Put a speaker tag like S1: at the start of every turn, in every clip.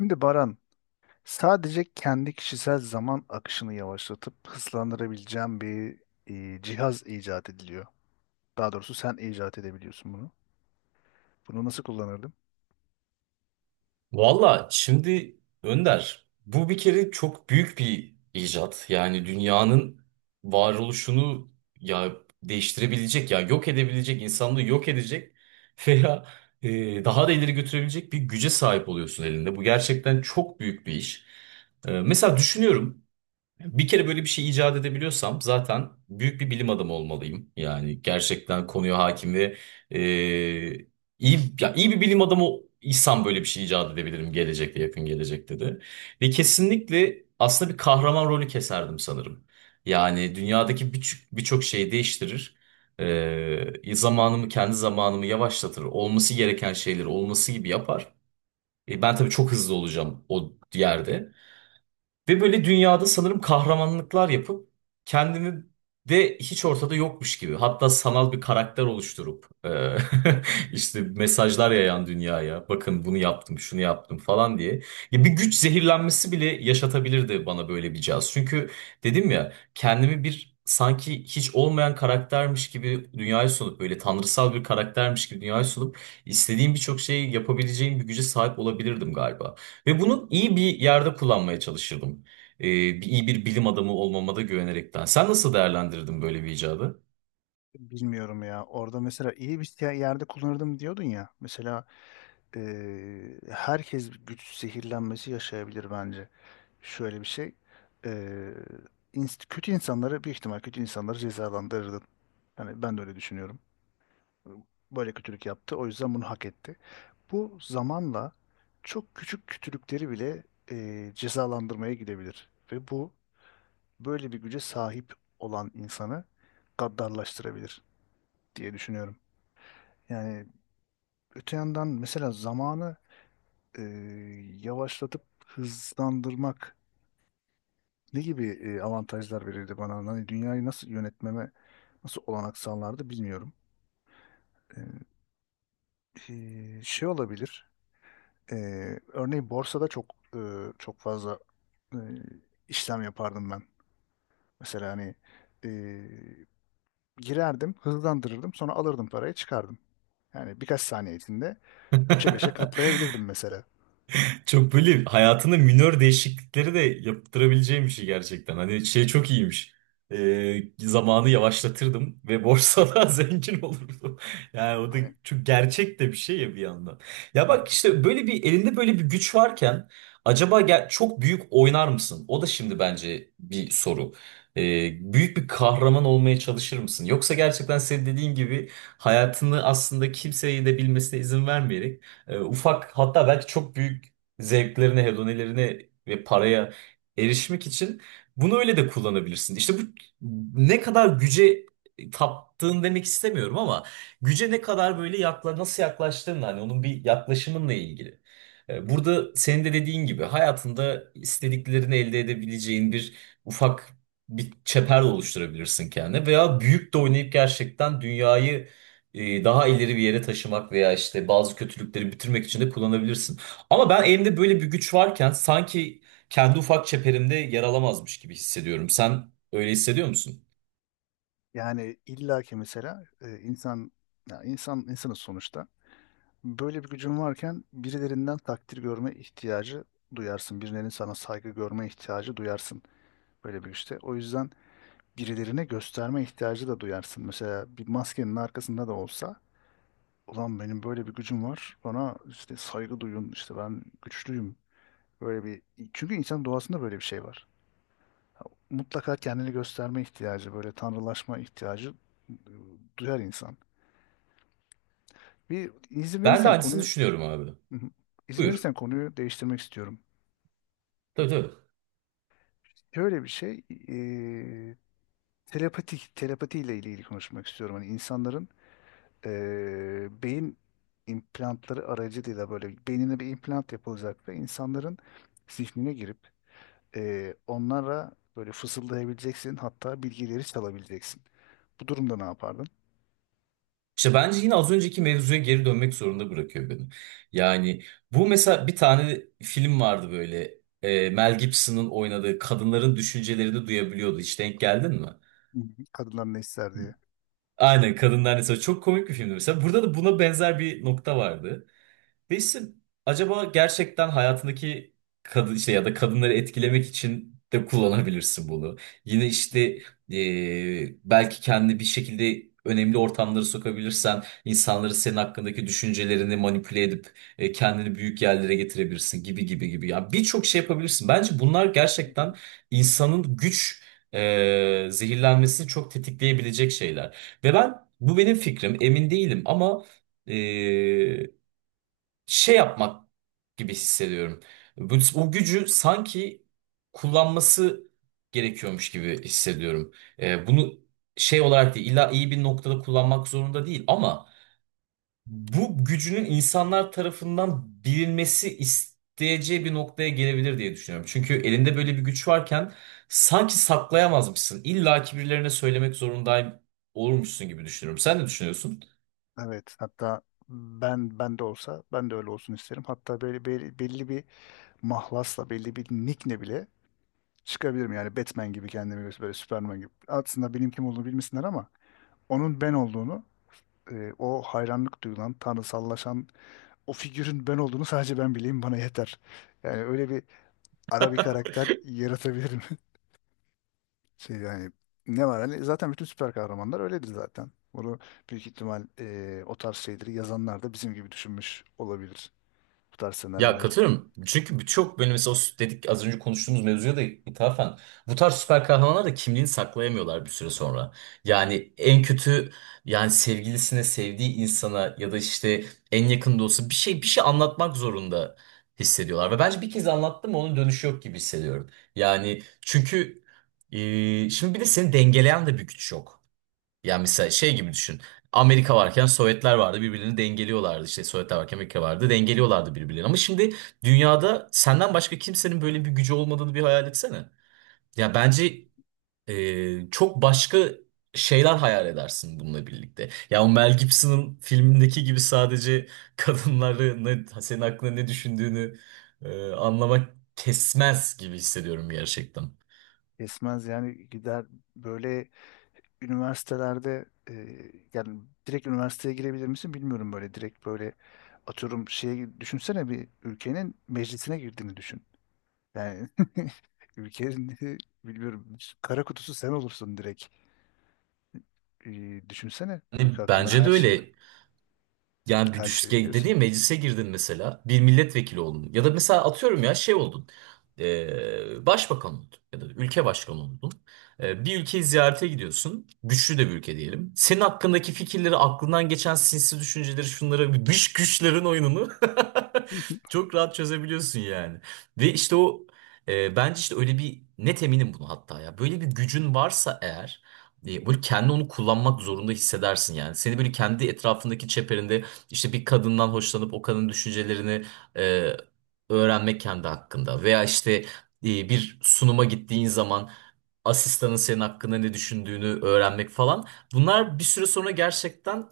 S1: Şimdi Baran, sadece kendi kişisel zaman akışını yavaşlatıp hızlandırabileceğim bir cihaz icat ediliyor. Daha doğrusu sen icat edebiliyorsun bunu. Bunu nasıl kullanırdım?
S2: Valla şimdi Önder, bu bir kere çok büyük bir icat. Yani dünyanın varoluşunu ya değiştirebilecek ya yok edebilecek, insanlığı yok edecek veya daha da ileri götürebilecek bir güce sahip oluyorsun elinde. Bu gerçekten çok büyük bir iş. Mesela düşünüyorum. Bir kere böyle bir şey icat edebiliyorsam zaten büyük bir bilim adamı olmalıyım. Yani gerçekten konuya hakim ve e, iyi, ya iyi bir bilim adamı isem böyle bir şey icat edebilirim gelecekte yakın gelecekte de. Ve kesinlikle aslında bir kahraman rolü keserdim sanırım. Yani dünyadaki birçok şeyi değiştirir. Zamanımı kendi zamanımı yavaşlatır. Olması gereken şeyleri olması gibi yapar. Ben tabii çok hızlı olacağım o yerde. Ve böyle dünyada sanırım kahramanlıklar yapıp kendimi de hiç ortada yokmuş gibi. Hatta sanal bir karakter oluşturup işte mesajlar yayan dünyaya. Bakın bunu yaptım, şunu yaptım falan diye. Ya bir güç zehirlenmesi bile yaşatabilirdi bana böyle bir caz. Çünkü dedim ya kendimi bir sanki hiç olmayan karaktermiş gibi dünyaya sunup böyle tanrısal bir karaktermiş gibi dünyaya sunup istediğim birçok şeyi yapabileceğim bir güce sahip olabilirdim galiba. Ve bunu iyi bir yerde kullanmaya çalışırdım. İyi bir bilim adamı olmama da güvenerekten. Sen nasıl değerlendirdin böyle bir icadı?
S1: Bilmiyorum ya. Orada mesela iyi bir yerde kullanırdım diyordun ya. Mesela herkes güç zehirlenmesi yaşayabilir bence. Şöyle bir şey. E, Kötü insanları büyük ihtimal kötü insanları cezalandırırdın. Yani ben de öyle düşünüyorum. Böyle kötülük yaptı, o yüzden bunu hak etti. Bu zamanla çok küçük kötülükleri bile cezalandırmaya gidebilir. Ve bu böyle bir güce sahip olan insanı gaddarlaştırabilir diye düşünüyorum. Yani öte yandan mesela zamanı e, yavaşlatıp hızlandırmak ne gibi avantajlar verirdi bana? Hani dünyayı nasıl yönetmeme nasıl olanak sağlardı bilmiyorum. E, Şey olabilir. Örneğin borsada çok fazla e, işlem yapardım ben. Mesela hani e, girerdim, hızlandırırdım, sonra alırdım parayı, çıkardım. Yani birkaç saniye içinde 3'e 5'e katlayabilirdim mesela.
S2: Çok böyle hayatında minör değişiklikleri de yaptırabileceğim bir şey gerçekten. Hani şey çok iyiymiş. Zamanı yavaşlatırdım ve borsada zengin olurdum. Yani o da
S1: Hani,
S2: çok gerçek de bir şey ya bir yandan. Ya
S1: hı hı.
S2: bak işte böyle bir elinde böyle bir güç varken acaba çok büyük oynar mısın? O da şimdi bence bir soru. Büyük bir kahraman olmaya çalışır mısın? Yoksa gerçekten senin dediğin gibi hayatını aslında kimseyi de bilmesine izin vermeyerek ufak hatta belki çok büyük zevklerine, hedonilerine ve paraya erişmek için bunu öyle de kullanabilirsin. İşte bu ne kadar güce taptığın demek istemiyorum ama güce ne kadar böyle nasıl yaklaştığın hani onun bir yaklaşımınla ilgili. Burada senin de dediğin gibi hayatında istediklerini elde edebileceğin bir ufak çember oluşturabilirsin kendine veya büyük de oynayıp gerçekten dünyayı daha ileri bir yere taşımak veya işte bazı kötülükleri bitirmek için de kullanabilirsin. Ama ben elimde böyle bir güç varken sanki kendi ufak çeperimde yer alamazmış gibi hissediyorum. Sen öyle hissediyor musun?
S1: Yani illaki mesela insan, ya insan insanız sonuçta. Böyle bir gücün varken birilerinden takdir görme ihtiyacı duyarsın. Birilerinin sana saygı görme ihtiyacı duyarsın böyle bir işte. O yüzden birilerine gösterme ihtiyacı da duyarsın. Mesela bir maskenin arkasında da olsa ulan benim böyle bir gücüm var. Bana işte saygı duyun, işte ben güçlüyüm. Böyle bir, çünkü insan doğasında böyle bir şey var. Mutlaka kendini gösterme ihtiyacı, böyle tanrılaşma ihtiyacı e, duyar insan. Bir izin
S2: Ben de
S1: verirsen
S2: aynısını
S1: konuyu,
S2: düşünüyorum abi.
S1: hı hı, izin
S2: Buyur.
S1: verirsen konuyu değiştirmek istiyorum.
S2: Tabii, tabii.
S1: Şöyle bir şey, telepati ile ilgili konuşmak istiyorum. Hani insanların beyin implantları aracılığıyla böyle beynine bir implant yapılacak ve insanların zihnine girip onlara böyle fısıldayabileceksin, hatta bilgileri çalabileceksin. Bu durumda ne yapardın?
S2: İşte bence yine az önceki mevzuya geri dönmek zorunda bırakıyor beni. Yani bu mesela bir tane film vardı böyle. Mel Gibson'ın oynadığı kadınların düşüncelerini duyabiliyordu. Hiç denk geldin mi?
S1: Hı hı. Kadınlar ne ister diye.
S2: Aynen, kadınlar mesela çok komik bir filmdi mesela. Burada da buna benzer bir nokta vardı. Resim acaba gerçekten hayatındaki kadın işte ya da kadınları etkilemek için de kullanabilirsin bunu. Yine
S1: Hı.
S2: işte belki kendi bir şekilde önemli ortamlara sokabilirsen insanları senin hakkındaki düşüncelerini manipüle edip kendini büyük yerlere getirebilirsin gibi gibi gibi. Ya birçok şey yapabilirsin. Bence bunlar gerçekten insanın güç zehirlenmesini çok tetikleyebilecek şeyler. Ve ben bu benim fikrim emin değilim ama ee, şey yapmak gibi hissediyorum. Bu, o gücü sanki kullanması gerekiyormuş gibi hissediyorum. Bunu şey olarak değil, illa iyi bir noktada kullanmak zorunda değil ama bu gücünün insanlar tarafından bilinmesi isteyeceği bir noktaya gelebilir diye düşünüyorum. Çünkü elinde böyle bir güç varken sanki saklayamazmışsın. İlla ki birilerine söylemek zorundayım olurmuşsun gibi düşünüyorum. Sen ne düşünüyorsun?
S1: Evet, hatta ben de olsa ben de öyle olsun isterim. Hatta böyle belli bir mahlasla, belli bir nickle bile çıkabilirim. Yani Batman gibi, kendimi böyle Superman gibi. Aslında benim kim olduğunu bilmesinler ama onun ben olduğunu, o hayranlık duyulan, tanrısallaşan o figürün ben olduğunu sadece ben bileyim, bana yeter. Yani öyle bir ara bir karakter yaratabilirim. Şey, yani ne var, hani zaten bütün süper kahramanlar öyledir zaten. Bunu büyük ihtimal o tarz şeyleri yazanlar da bizim gibi düşünmüş olabilir, bu tarz
S2: Ya
S1: senaryoları.
S2: katılıyorum. Çünkü birçok böyle mesela dedik az önce konuştuğumuz mevzuya da ithafen bu tarz süper kahramanlar da kimliğini saklayamıyorlar bir süre sonra. Yani en kötü yani sevgilisine, sevdiği insana ya da işte en yakın dostu bir şey anlatmak zorunda hissediyorlar. Ve bence bir kez anlattım onun dönüşü yok gibi hissediyorum. Yani çünkü şimdi bir de seni dengeleyen de bir güç yok. Yani mesela şey gibi düşün. Amerika varken Sovyetler vardı birbirini dengeliyorlardı. İşte Sovyetler varken Amerika vardı dengeliyorlardı birbirlerini. Ama şimdi dünyada senden başka kimsenin böyle bir gücü olmadığını bir hayal etsene. Ya bence çok başka şeyler hayal edersin bununla birlikte. Ya o Mel Gibson'ın filmindeki gibi sadece kadınları ne, senin aklına ne düşündüğünü anlamak kesmez gibi hissediyorum gerçekten.
S1: Esmez, yani gider böyle üniversitelerde, yani direkt üniversiteye girebilir misin bilmiyorum, böyle direkt, böyle atıyorum şey, düşünsene bir ülkenin meclisine girdiğini düşün. Yani ülkenin bilmiyorum, kara kutusu sen olursun direkt. Düşünsene, ülke
S2: Yani
S1: hakkında
S2: bence de
S1: her şey,
S2: öyle. Yani bir
S1: her
S2: düş
S1: şey biliyorsun.
S2: dediğim meclise girdin mesela bir milletvekili oldun ya da mesela atıyorum ya şey oldun, başbakan oldun ya da ülke başkanı oldun. Bir ülkeyi ziyarete gidiyorsun güçlü de bir ülke diyelim, senin hakkındaki fikirleri aklından geçen sinsi düşünceleri şunları dış güçlerin oyununu
S1: Hı
S2: çok rahat çözebiliyorsun yani ve işte o bence işte öyle bir net eminim bunu hatta ya böyle bir gücün varsa eğer böyle kendi onu kullanmak zorunda hissedersin yani. Seni böyle kendi etrafındaki çeperinde işte bir kadından hoşlanıp o kadının düşüncelerini e, öğrenmek kendi hakkında veya işte bir sunuma gittiğin zaman asistanın senin hakkında ne düşündüğünü öğrenmek falan bunlar bir süre sonra gerçekten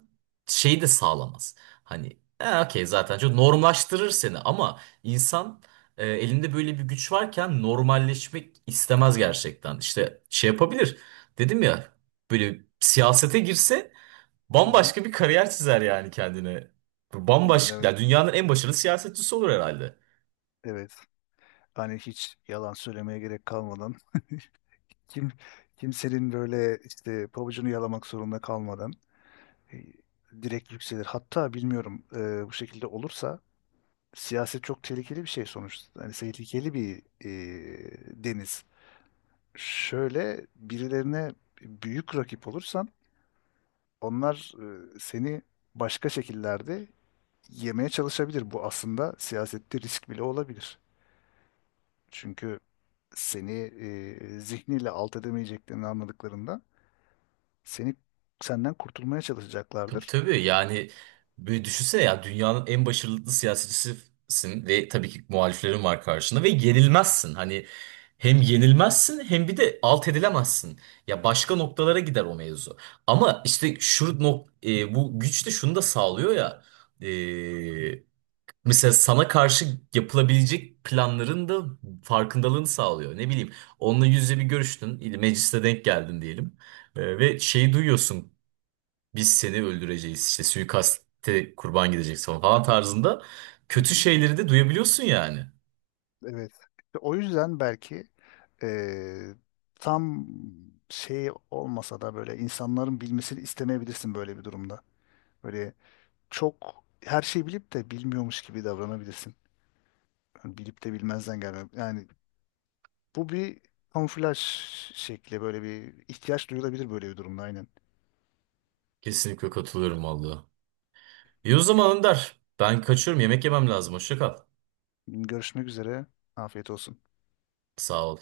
S2: şeyi de sağlamaz. Hani okey zaten çok normlaştırır seni ama insan elinde böyle bir güç varken normalleşmek istemez gerçekten. İşte şey yapabilir. Dedim ya böyle siyasete girse
S1: hı.
S2: bambaşka bir kariyer çizer yani kendine. Bambaşka,
S1: Evet,
S2: ya dünyanın en başarılı siyasetçisi olur herhalde.
S1: evet. Hani hiç yalan söylemeye gerek kalmadan, kim kimsenin böyle işte pabucunu yalamak zorunda kalmadan e, direkt yükselir. Hatta bilmiyorum, bu şekilde olursa siyaset çok tehlikeli bir şey sonuçta. Hani tehlikeli bir deniz. Şöyle birilerine büyük rakip olursan, onlar seni başka şekillerde yemeye çalışabilir. Bu aslında siyasette risk bile olabilir. Çünkü seni zihniyle alt edemeyeceklerini anladıklarında seni, senden kurtulmaya
S2: Tabii,
S1: çalışacaklardır.
S2: tabii, yani böyle düşünsene ya dünyanın en başarılı siyasetçisisin ve tabii ki muhaliflerin var karşında ve yenilmezsin. Hani hem yenilmezsin hem bir de alt edilemezsin. Ya başka noktalara gider o mevzu. Ama işte bu güç de şunu da sağlıyor ya. e, Mesela sana karşı yapılabilecek planların da farkındalığını sağlıyor. Ne bileyim, onunla yüz yüze bir görüştün, mecliste denk geldin diyelim. Ve şeyi duyuyorsun, biz seni öldüreceğiz, işte suikaste kurban gideceksin falan falan tarzında.
S1: Hı
S2: Kötü
S1: hı.
S2: şeyleri de duyabiliyorsun yani.
S1: Evet. İşte o yüzden belki e, tam şey olmasa da böyle insanların bilmesini istemeyebilirsin böyle bir durumda. Böyle çok, her şeyi bilip de bilmiyormuş gibi davranabilirsin. Yani bilip de bilmezden gelme. Yani bu bir kamuflaj şekli, böyle bir ihtiyaç duyulabilir böyle bir durumda, aynen.
S2: Kesinlikle katılıyorum vallahi. İyi o zaman Önder, ben kaçıyorum, yemek yemem lazım, hoşça kal.
S1: Görüşmek üzere. Afiyet olsun.
S2: Sağ ol.